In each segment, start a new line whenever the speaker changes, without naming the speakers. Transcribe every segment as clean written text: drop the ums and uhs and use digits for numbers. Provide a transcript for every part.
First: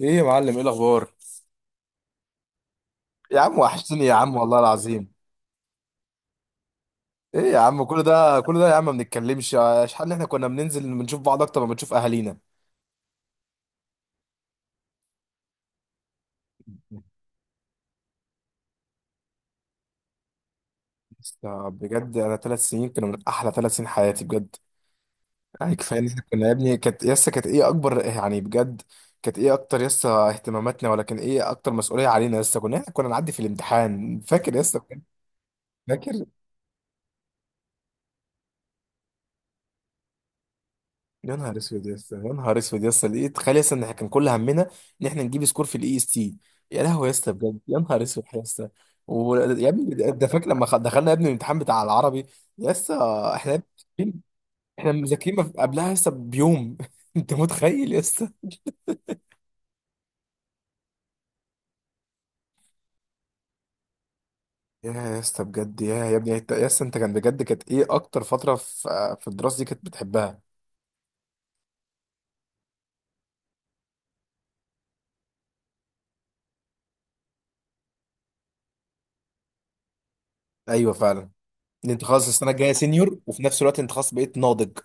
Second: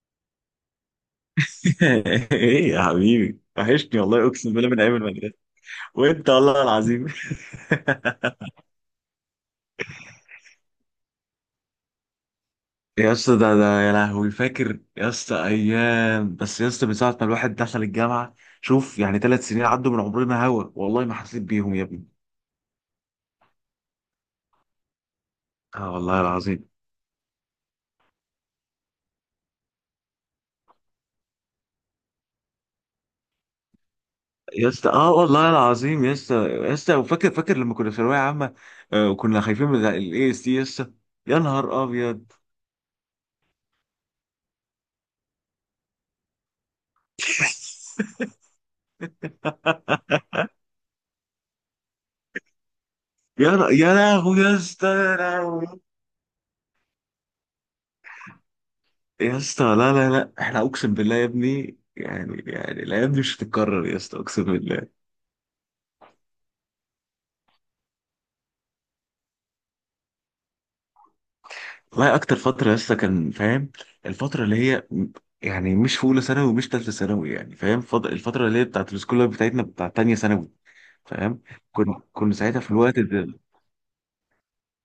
ايه يا معلم، ايه الاخبار؟
ايه يا حبيبي،
يا عم
وحشني
وحشتني يا
والله،
عم
اقسم
والله
بالله من ايام
العظيم.
المدرسه. وانت والله العظيم.
ايه يا عم، كل ده كل ده يا عم ما بنتكلمش، اشحال ان احنا كنا بننزل بنشوف بعض اكتر ما بنشوف اهالينا.
يا اسطى، ده يا لهوي، فاكر يا اسطى ايام، بس يا اسطى من ساعه ما الواحد دخل الجامعه. شوف، يعني 3 سنين عدوا من عمرنا هوا والله، ما
بس.
حسيت بيهم يا ابني.
بجد انا 3 سنين كانوا من احلى 3 سنين حياتي بجد. يعني
اه
كفايه ان
والله
احنا كنا يا
العظيم
ابني كانت يسا كانت ايه اكبر يعني بجد. كانت ايه اكتر يسا اهتماماتنا، ولا كان ايه اكتر مسؤوليه علينا يسا؟ احنا كنا نعدي في الامتحان، فاكر
يا
يسا؟
اسطى، اه والله العظيم
فاكر.
يا اسطى يا اسطى، وفاكر لما كنا في ثانويه عامه. آه، وكنا خايفين من الاي اس تي يا اسطى.
يا
يا
نهار
نهار
اسود يا اسطى، يا
ابيض.
نهار اسود يا اسطى، لقيت تخيل يا اسطى ان احنا كان كل همنا ان احنا نجيب سكور في IST. يا لهوي يا اسطى بجد، يا نهار اسود يا اسطى. يا ابني، ده فاكر لما دخلنا يا ابني الامتحان بتاع العربي؟ يا اسطى، احنا
يا لهوي يا اسطى،
احنا
يا
مذاكرين ما في-
لهوي.
قبلها يا اسطى بيوم انت متخيل يا اسطى؟
يا اسطى، لا لا لا، احنا اقسم بالله يا ابني، يعني الايام دي مش هتتكرر يا اسطى، اقسم بالله.
يا اسطى بجد، يا ابني يا اسطى انت، كان بجد كانت ايه اكتر فتره في الدراسه دي كانت بتحبها؟
والله اكتر فتره يا اسطى، كان فاهم، الفتره اللي هي يعني مش في اولى ثانوي ومش ثالثه ثانوي، يعني فاهم، الفتره اللي هي بتاعت السكول لايف بتاعتنا بتاعت ثانيه ثانوي،
ايوه فعلا.
فاهم.
ان
كنا
انت خلاص
كنا
السنه
ساعتها في
الجايه
الوقت
سينيور،
ده.
وفي نفس الوقت انت خلاص بقيت ناضج.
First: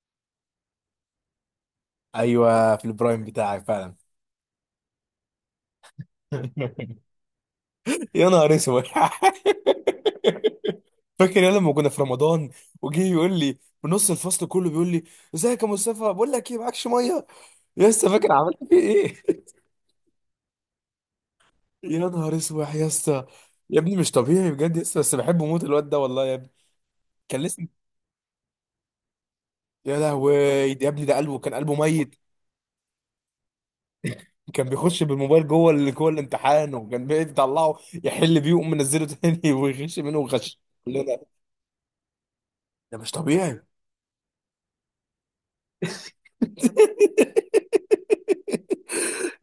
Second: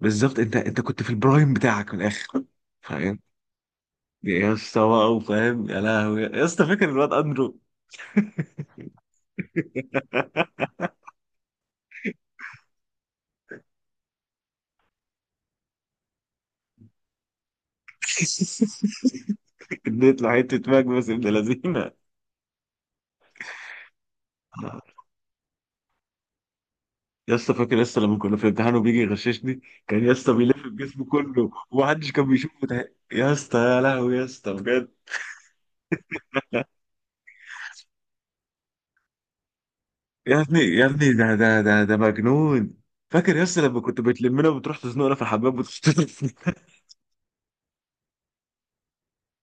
بالظبط، انت كنت في البرايم بتاعك من الاخر،
ايوه، في
فاهم.
البرايم بتاعك فعلا.
يا اسطى بقى وفاهم، يا لهوي يا اسطى، فاكر الواد اندرو؟
يا نهار اسود. فاكر يا لما كنا في رمضان؟ وجه يقول لي بنص الفصل كله بيقول لي: ازيك يا مصطفى، بقول لك ايه، معكش ميه؟ يا اسطى فاكر عملت فيه ايه؟
اديت له حته ماك، بس ابن لذينه.
يا نهار اسود يا اسطى. يا ابني مش طبيعي بجد يا اسطى، بس بحبه موت الواد ده والله يا ابني.
يا
كان
اسطى
لسه.
فاكر يا اسطى لما كنا في امتحان وبيجي يغششني،
يا
كان يا
لهوي،
اسطى بيلف
يا ابني
الجسم
ده قلبه
كله
كان قلبه
ومحدش
ميت.
كان بيشوفه، ده يا اسطى، يا لهوي يا اسطى
كان
بجد.
بيخش بالموبايل جوه جوه الامتحان، وكان بيطلعه يحل بيه ويقوم منزله تاني ويغش منه
يا
ويغش.
ابني يا ابني،
كلنا.
ده مجنون.
ده مش
فاكر يا اسطى
طبيعي.
لما كنت بتلمنا وبتروح تزنقنا في الحمام وتشتغل؟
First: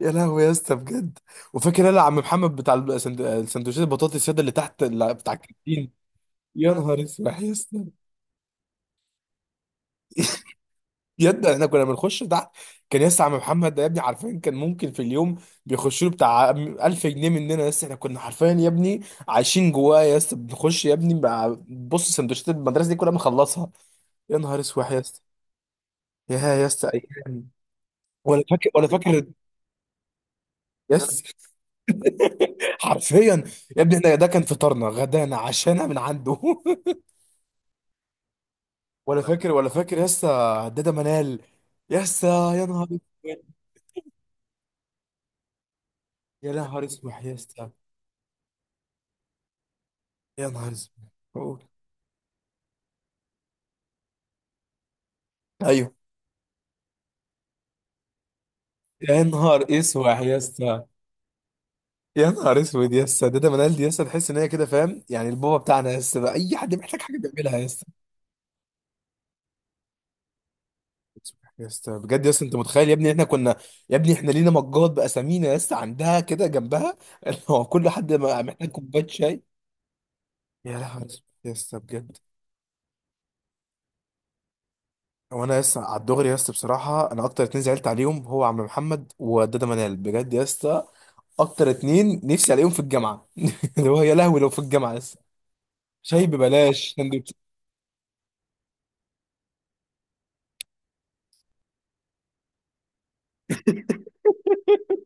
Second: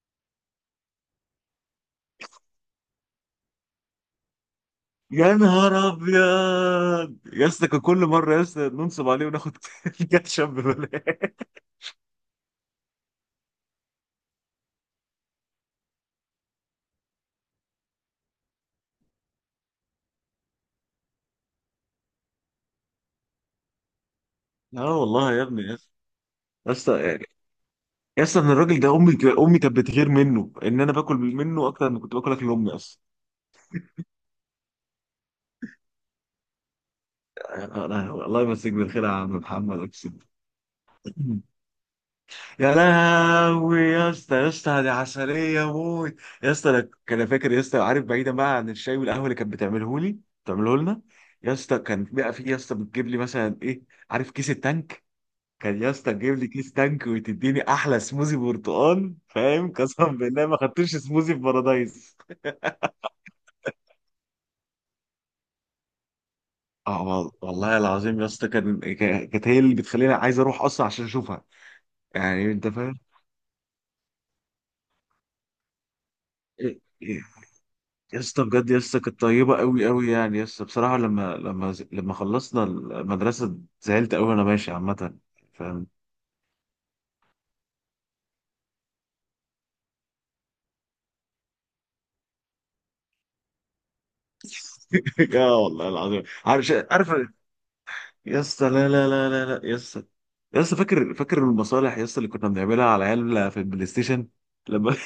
يا لهوي يا اسطى بجد. وفاكر انا عم محمد بتاع السندوتشات البطاطس، ياد اللي تحت اللي بتاع
يا نهار
الكانتين؟ يا نهار
ابيض
اسود
يا
يا
اسطى، كان
اسطى.
كل مره يا اسطى ننصب عليه وناخد كاتشب ببلاش.
ياد احنا كنا بنخش تحت. كان يا اسطى عم محمد ده يا ابني عارفين كان ممكن في اليوم بيخش له بتاع 1000 جنيه مننا يا اسطى. احنا كنا حرفيا يا ابني عايشين جواه يا اسطى، بنخش يا ابني بص سندوتشات المدرسه دي كلها بنخلصها. يا نهار اسود
اه
يا اسطى.
والله يا ابني يا اسطى،
يا يا
يا
اسطى
اسطى
ايام.
يا اسطى
ولا
ان
فاكر
الراجل
ولا
ده، امي
فاكر
امي كانت بتغير منه ان انا
يا
باكل
اسطى،
منه اكتر من كنت باكل اكل امي اصلا.
حرفيا يا ابني، احنا ده كان فطارنا غدانا عشانا من عنده
أنا- الله يمسيك بالخير يا
ولا
عم
فاكر ولا
محمد،
فاكر يا
اقسم.
اسطى؟ هداده منال. يا اسطى. يا
يا
نهار اسود.
لهوي يا اسطى، يا اسطى دي عسليه موت. يا
يا
اسطى، انا
نهار
ك-
اسوح
انا
يا
فاكر يا
اسطى.
اسطى، عارف، بعيدا بقى عن الشاي والقهوه اللي كانت بتعمله لي،
يا نهار
بتعمله لنا.
اسود.
يا
قول.
اسطى كان بقى في يا اسطى بتجيب لي مثلا ايه، عارف كيس التانك؟ كان يا
ايوه.
اسطى تجيب لي كيس تانك وتديني احلى سموزي برتقال،
يا نهار
فاهم. قسما
اسوح يا
بالله ما
اسطى.
خدتش سموزي في بارادايس.
يا نهار اسود يا اسطى، هداده منال دي يا اسطى تحس ان هي كده فاهم، يعني البابا بتاعنا يا اسطى، بقى اي حد محتاج
اه
حاجه بيعملها يا
والله
اسطى.
العظيم يا اسطى، كانت هي اللي بتخليني عايز اروح اصلا عشان اشوفها،
يا اسطى بجد، يا اسطى
يعني
انت
انت
متخيل يا
فاهم.
ابني احنا كنا؟ يا ابني احنا لينا مجات باسامينا يا اسطى عندها كده
إيه،
جنبها
إيه،
اللي هو كل حد
يا اسطى
محتاج
بجد يا اسطى
كوبايه
كانت
شاي.
طيبه قوي قوي، يعني يا اسطى
يا
بصراحه
لهوي
لما
يا
لما
اسطى
لما
بجد.
خلصنا المدرسه زعلت قوي وانا ماشي عامه،
وانا لسه
فاهم.
على الدغري يا اسطى، بصراحه انا اكتر اتنين زعلت عليهم هو عم محمد ودادا منال، بجد يا اسطى. اكتر اتنين نفسي عليهم في الجامعه اللي هو يا لهوي لو في الجامعه لسه،
اه والله العظيم،
شاي
عارف
ببلاش،
عارف.
سندوتش.
يا اسطى لا لا لا لا لا يا اسطى، يا اسطى فاكر المصالح يا اسطى اللي كنا بنعملها على العيال في البلاي ستيشن لما.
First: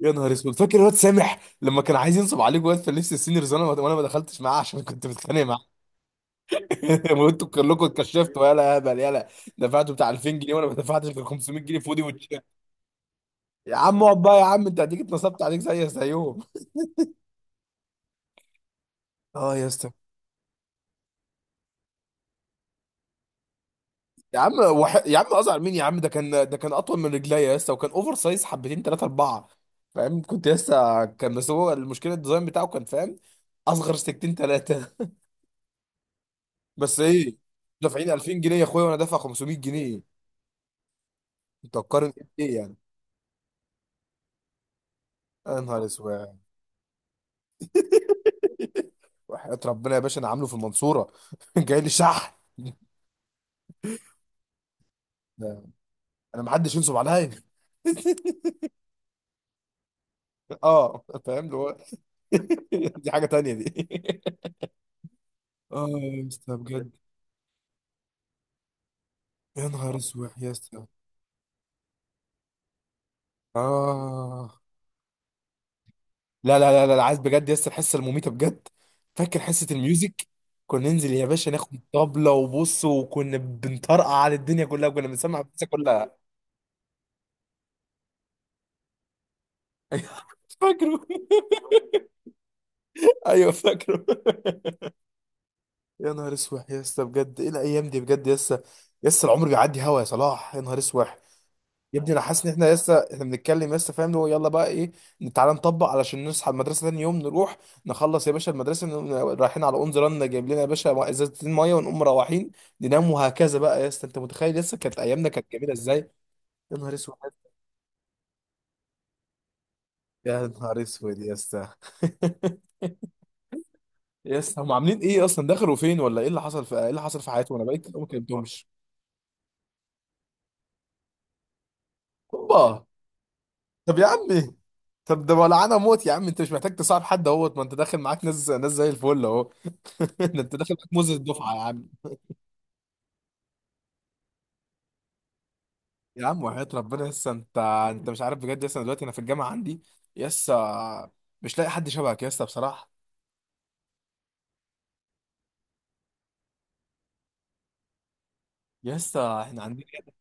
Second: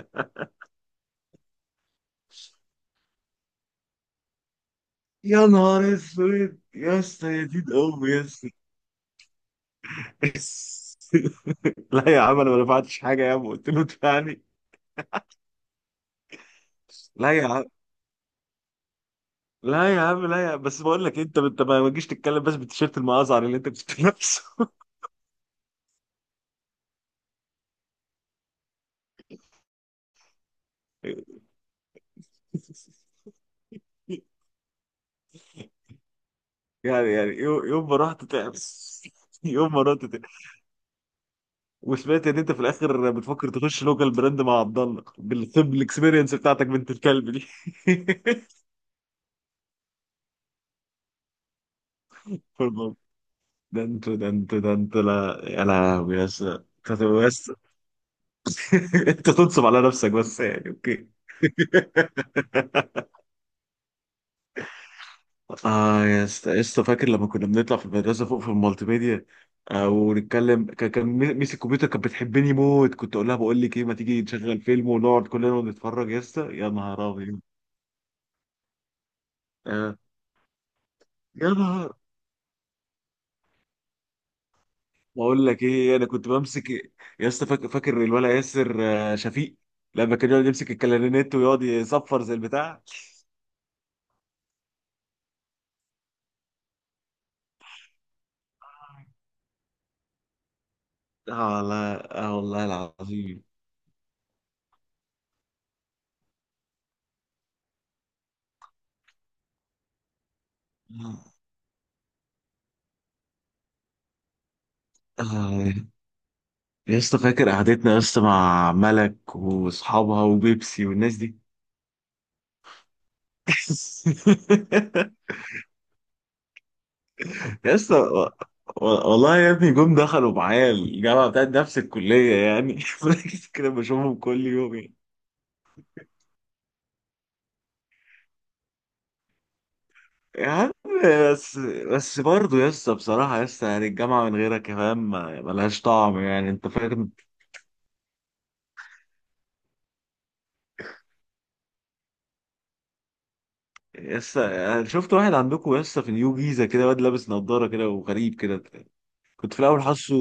يا نهار اسود. فاكر الواد سامح لما كان عايز ينصب عليك واد في لبس السينيورز؟ وانا ما دخلتش معاه عشان كنت متخانق
يا
معاه.
نهار اسود يا اسطى، يا
وانتوا
دين
كلكم
امي يا
اتكشفتوا،
اسطى.
يلا يا هبل يلا. دفعتوا بتاع 2000 جنيه وانا ما دفعتش غير 500 جنيه في ودي
لا يا
وشي.
عم، انا ما دفعتش حاجه يا عم، قلت
يا
له
عم اقعد بقى،
ادفعني.
يا عم انت هتيجي اتنصبت عليك زي زيهم.
لا يا عم،
اه يا اسطى.
لا يا عم، لا يا عم. بس بقول لك، انت ما تجيش تتكلم بس بالتيشيرت المأزعر اللي انت كنت
يا
لابسه.
عم، يا عم ازعل مين يا عم؟ ده كان، ده كان اطول من رجليا لسه، وكان اوفر سايز حبتين، ثلاثه، اربعه، فاهم، كنت لسه، كان بس هو المشكله الديزاين بتاعه كان فاهم اصغر سكتين ثلاثه. بس
يعني
ايه،
يوم ما
دافعين
رحت
2000
تعب،
جنيه يا اخويا وانا دافع 500
يوم ما
جنيه
رحت تعب
انت هتقارن؟
وسمعت ان انت
ايه
في
يعني؟
الاخر بتفكر تخش لوكال براند مع عبد الله
يا
بالطب،
نهار
الاكسبيرينس
اسود.
بتاعتك، بنت الكلب دي.
وحياة ربنا يا باشا انا عامله في المنصوره جاي لي شحن.
فالمهم، ده انت ده انت، لا
ده
يا لهوي يا
انا
اسطى.
محدش ينصب
انت
عليا.
بس. انت تنصب على نفسك بس يعني،
اه،
اوكي.
فاهم اللي هو. دي حاجه تانية دي. اه
اه يا
يا
اسطى
اسطى
يا اسطى،
بجد،
فاكر لما كنا بنطلع في المدرسه فوق في المالتي ميديا؟
يا
آه،
نهار اسود يا
ونتكلم،
اسطى.
كان ميس الكمبيوتر كانت بتحبني موت، كنت اقول لها بقول لك ايه، ما تيجي
اه،
نشغل فيلم ونقعد كلنا ونتفرج؟ يا اسطى
لا
يا
لا لا لا لا،
نهار
عايز
ابيض.
بجد يس الحصه المميته بجد. فاكر حصه
آه
الميوزك؟ كنا ننزل يا
يا
باشا ناخد
نهار،
طبلة وبص، وكنا بنطرقع على الدنيا كلها، كنا بنسمع
بقول لك
الدنيا
ايه، انا
كلها.
كنت بمسك. يا اسطى فاكر الولد ياسر، شفيق، لما كان يقعد يمسك
فاكره.
الكلارينيت ويقعد يصفر زي البتاع.
ايوه فاكره. يا نهار اسود يا اسطى بجد، ايه الايام دي بجد يا اسطى. يا اسطى العمر بيعدي هوا يا صلاح، يا نهار اسود.
اه لا،
يا ابني انا
اه
حاسس ان
والله
احنا لسه احنا
العظيم.
بنتكلم لسه فاهم، اللي هو يلا بقى ايه، تعالى نطبق علشان نصحى المدرسه تاني يوم نروح، نخلص يا باشا المدرسه نقوم رايحين على اونز رن جايب لنا يا باشا
آه،
ازازتين ميه ونقوم مروحين، ننام وهكذا بقى يا اسطى. انت متخيل لسه كانت ايامنا كانت جميله
آه،
ازاي؟ يا نهار
يا
اسود.
اسطى فاكر قعدتنا يا اسطى مع ملك واصحابها
يا نهار
وبيبسي والناس
اسود يا
دي.
اسطى. يا اسطى هم عاملين ايه اصلا؟ دخلوا فين ولا ايه اللي حصل؟ في ايه اللي حصل في حياتهم؟ انا
يا
بقيت كتير
اسطى
أوي ما كلمتهمش.
والله يا ابني، جم دخلوا معايا الجامعه بتاعت نفس الكليه يعني.
اوبا.
فاكر كده
طب يا
بشوفهم كل
عمي،
يوم يعني.
طب ده ولعانه موت يا عم، انت مش محتاج تصاحب حد اهوت، ما انت داخل معاك ناس، ناس زي الفل اهو. ده
يا
انت
عم
داخل معاك موز الدفعه
بس
يا عم.
بس برضه يا اسطى بصراحه، يا اسطى يعني الجامعه من غيرك يا فاهم ملهاش طعم،
يا عم
يعني
وحياة
انت
ربنا
فاهم.
لسه انت، انت مش عارف بجد لسه دلوقتي انا في الجامعه عندي، لسه، مش لاقي حد شبهك لسه بصراحه.
يا اسطى أنا شفت واحد عندكم يا اسطى في نيو جيزه، كده واد لابس نضاره كده وغريب كده،
لسه
كنت في
احنا
الاول
عندنا.
حاسه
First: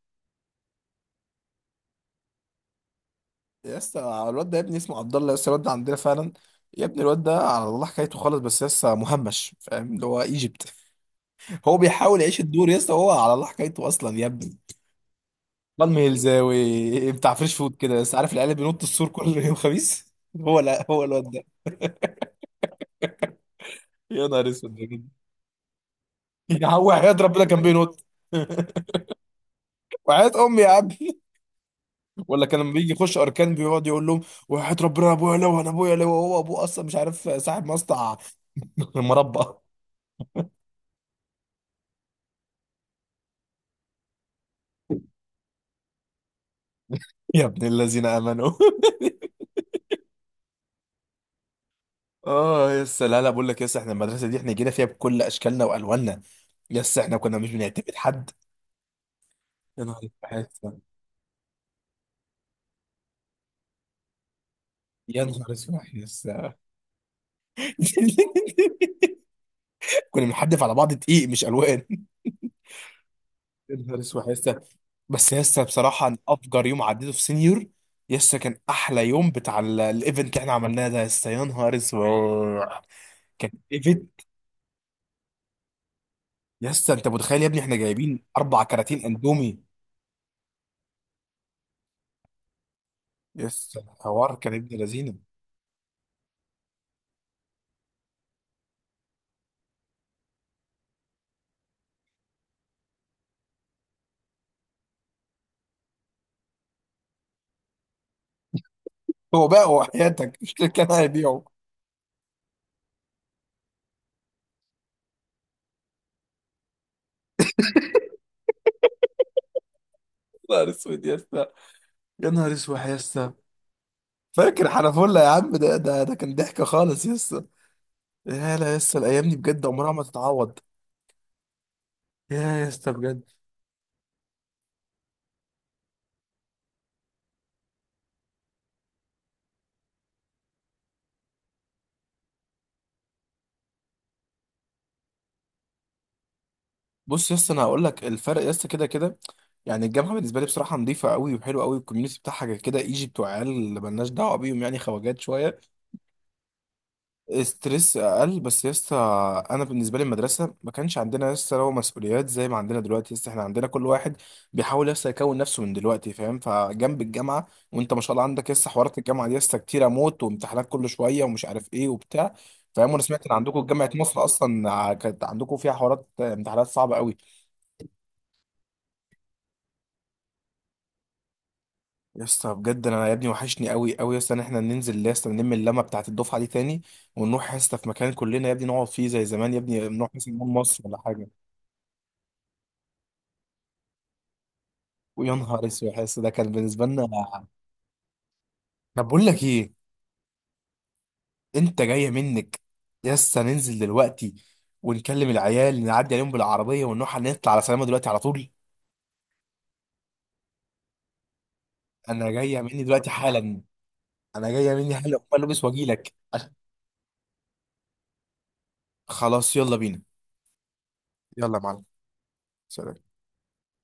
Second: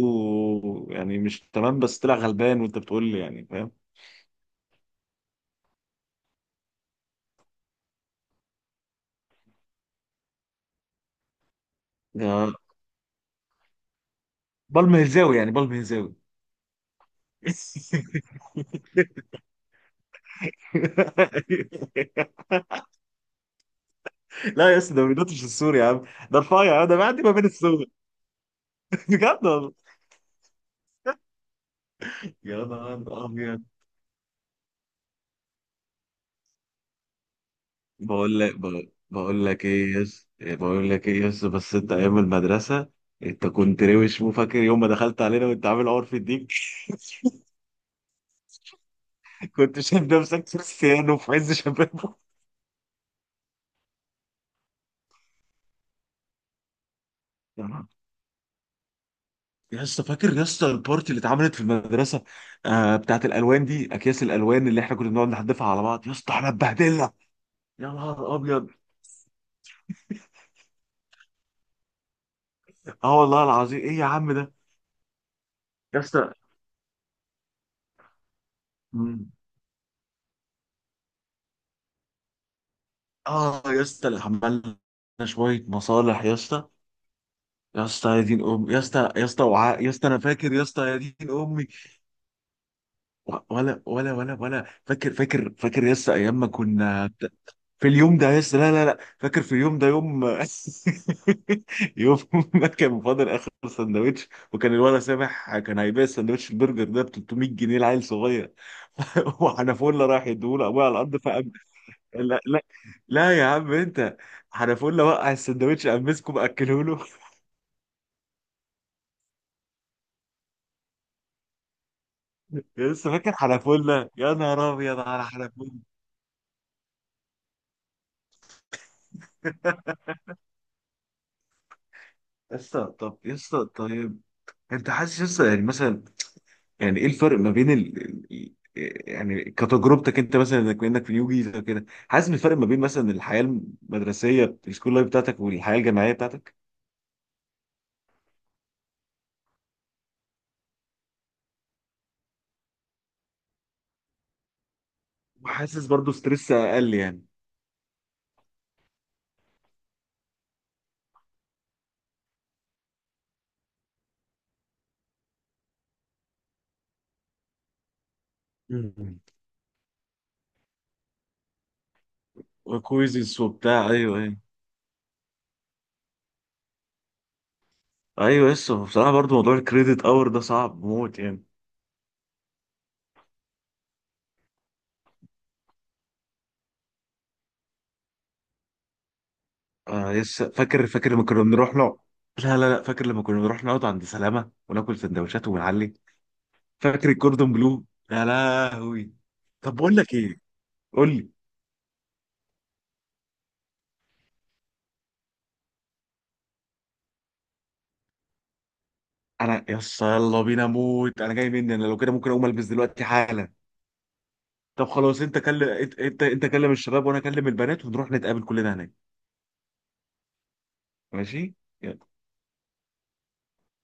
يعني مش تمام، بس طلع غلبان وانت بتقول لي، يعني فاهم.
لسه الواد ده يا ابني اسمه عبد الله، لسه الواد ده عندنا فعلا. يا ابني الواد ده على الله حكايته خالص، بس لسه مهمش فاهم اللي هو ايجيبت. هو بيحاول يعيش
ده
الدور، لسه هو على الله حكايته اصلا يا ابني.
بالم هزاوي، يعني بالم
بالم
هزاوي.
هلزاوي بتاع فريش فود كده، لسه عارف العيال اللي بينط السور كل يوم خميس؟ هو، لا هو الواد ده. يا نهار
لا يا
اسود يا
اسطى، ده ما
جدع.
بينطش السور يا عم، ده
يا
رفيع،
عم
آه، ده
وحياة
معدي ما
ربنا
بين
كان
السور.
بينط.
بجد والله،
وحياة امي يا عم. ولا كان
يا
لما بيجي يخش
نهار
اركان
ابيض.
بيقعد يقول لهم، وحياة ربنا ابويا، لو انا ابويا، لو هو ابوه اصلا، مش عارف صاحب مصنع مربى.
بقول لك ايه يا اسطى، بقول لك ايه يا اسطى، بس انت ايام المدرسه انت كنت روش. مو فاكر يوم ما دخلت علينا وانت عامل عور في الديك؟
يا ابن الذين امنوا.
كنت شايف نفسك كريستيانو في عز شبابه.
اه يس، لا لا، بقول لك يس احنا المدرسه دي احنا جينا فيها بكل اشكالنا والواننا. يس احنا كنا مش بنعتمد حد. يا
يا اسطى
نهار
فاكر يا اسطى
اسود.
البارتي اللي اتعملت في المدرسه، بتاعت الالوان دي، اكياس الالوان اللي احنا كنا
يا
بنقعد
نهار
نحدفها
اسود
على بعض، يا
يس.
اسطى احنا اتبهدلنا. يا نهار ابيض،
كنا بنحدف على بعض دقيق مش الوان.
اه والله
يا
العظيم، ايه
نهار
يا
اسود
عم
يس.
ده
بس يا اسطى
يا
بصراحه أنا
اسطى.
افجر يوم عديته في سينيور، يا اسطى كان احلى
مم.
يوم بتاع الايفنت اللي احنا عملناه ده يا اسطى، يا نهار اسود. كان
اه يا اسطى،
ايفنت.
اللي عملنا شويه مصالح يا
يا
اسطى.
اسطى انت متخيل يا ابني احنا
يا اسطى يا
جايبين
دين
اربع
ام يا اسطى،
كراتين
يا اسطى
اندومي؟
وعاء يا اسطى، انا فاكر يا اسطى، يا دين امي.
يا اسطى
ولا ولا ولا
الحوار كان
ولا
ابن
فاكر
لذينه.
فاكر فاكر يس ايام ما كنا في اليوم ده، يس لا لا لا، فاكر في اليوم ده، يوم يوم ما كان فاضل اخر سندوتش، وكان الولد سامح كان هيبيع السندوتش البرجر ده ب 300 جنيه لعيل صغير.
هو بقى هو
وحنفوله راح
حياتك، مش
يديهوله
اللي
ابويا
كان
على الارض
هيبيعه.
فقام. لا لا لا يا عم، انت حنفوله وقع السندوتش قام مسكه مأكله له.
يا نهار اسود يا اسطى. يا نهار اسود يا
لسه فاكر
اسطى.
حنفوله، يا
فاكر
نهار ابيض
حنفله
على
يا عم؟
حنفوله.
ده كان ضحكه خالص يا اسطى. يا لا يا اسطى، الايام دي بجد عمرها ما تتعوض. يا يا
يسطا
اسطى
طب
بجد.
يسطا، طيب انت حاسس لسه يعني مثلا، يعني ايه الفرق ما بين ال- يعني كتجربتك انت مثلا، انك في نيو جيزه كده حاسس بالفرق ما بين مثلا الحياه المدرسيه السكول لايف بتاعتك والحياه الجامعيه بتاعتك؟
بص يا اسطى انا هقول لك الفرق يا اسطى كده كده. يعني الجامعه بالنسبه لي بصراحه نظيفه قوي وحلوه قوي، الكوميونتي بتاعها كده كده ايجي بتوع عيال اللي مالناش دعوه بيهم، يعني خواجات شويه.
وحاسس برضو ستريس اقل يعني.
ستريس اقل بس يا اسطى، انا بالنسبه لي المدرسه ما كانش عندنا يا اسطى لو مسؤوليات زي ما عندنا دلوقتي يا اسطى. احنا عندنا كل واحد بيحاول يا اسطى يكون نفسه من دلوقتي فاهم، فجنب الجامعه وانت ما شاء الله عندك يا اسطى حوارات
مم.
الجامعه دي يا اسطى كتيره موت، وامتحانات كل شويه ومش عارف ايه وبتاع. فاهم؟ وانا سمعت ان
وكويزز
عندكم جامعه
وبتاع، ايوه
مصر
ايوه
اصلا كانت عندكم فيها حوارات امتحانات صعبه قوي.
ايوه. لسه بصراحه برضو موضوع الكريدت اور ده صعب موت يعني.
يا اسطى بجد انا يا ابني وحشني قوي قوي يا اسطى ان احنا ننزل يا اسطى نلم اللمه بتاعت الدفعه دي تاني، ونروح يا اسطى في مكان كلنا يا ابني نقعد فيه زي زمان يا ابني،
آه،
نروح مثلا مول
لسه
مصر
فاكر
ولا
فاكر لما
حاجه.
كنا بنروح نقعد، لا لا لا، فاكر لما كنا بنروح نقعد عند سلامه وناكل
ويا
سندوتشات
نهار اسود
ونعلي.
يا اسطى ده كان بالنسبه لنا.
فاكر الكوردون بلو؟ يا
طب
لهوي.
بقول لك ايه.
طب بقول لك ايه، قول لي،
انت جايه منك؟ يا اسطى ننزل دلوقتي ونكلم العيال نعدي عليهم بالعربيه، ونروح نطلع على سلامه دلوقتي على طول.
انا يس يلا بينا موت، انا جاي مني، انا لو كده ممكن
انا
اقوم
جايه
البس
مني
دلوقتي
دلوقتي
حالا.
حالا. انا جايه
طب
مني حالا
خلاص، انت
اقوم البس
كلم
واجي
انت
لك.
انت انت كلم الشباب، وانا اكلم البنات، ونروح نتقابل كلنا هناك.
خلاص يلا بينا.
ماشي،
يلا يا معلم.
يلا.
سلام.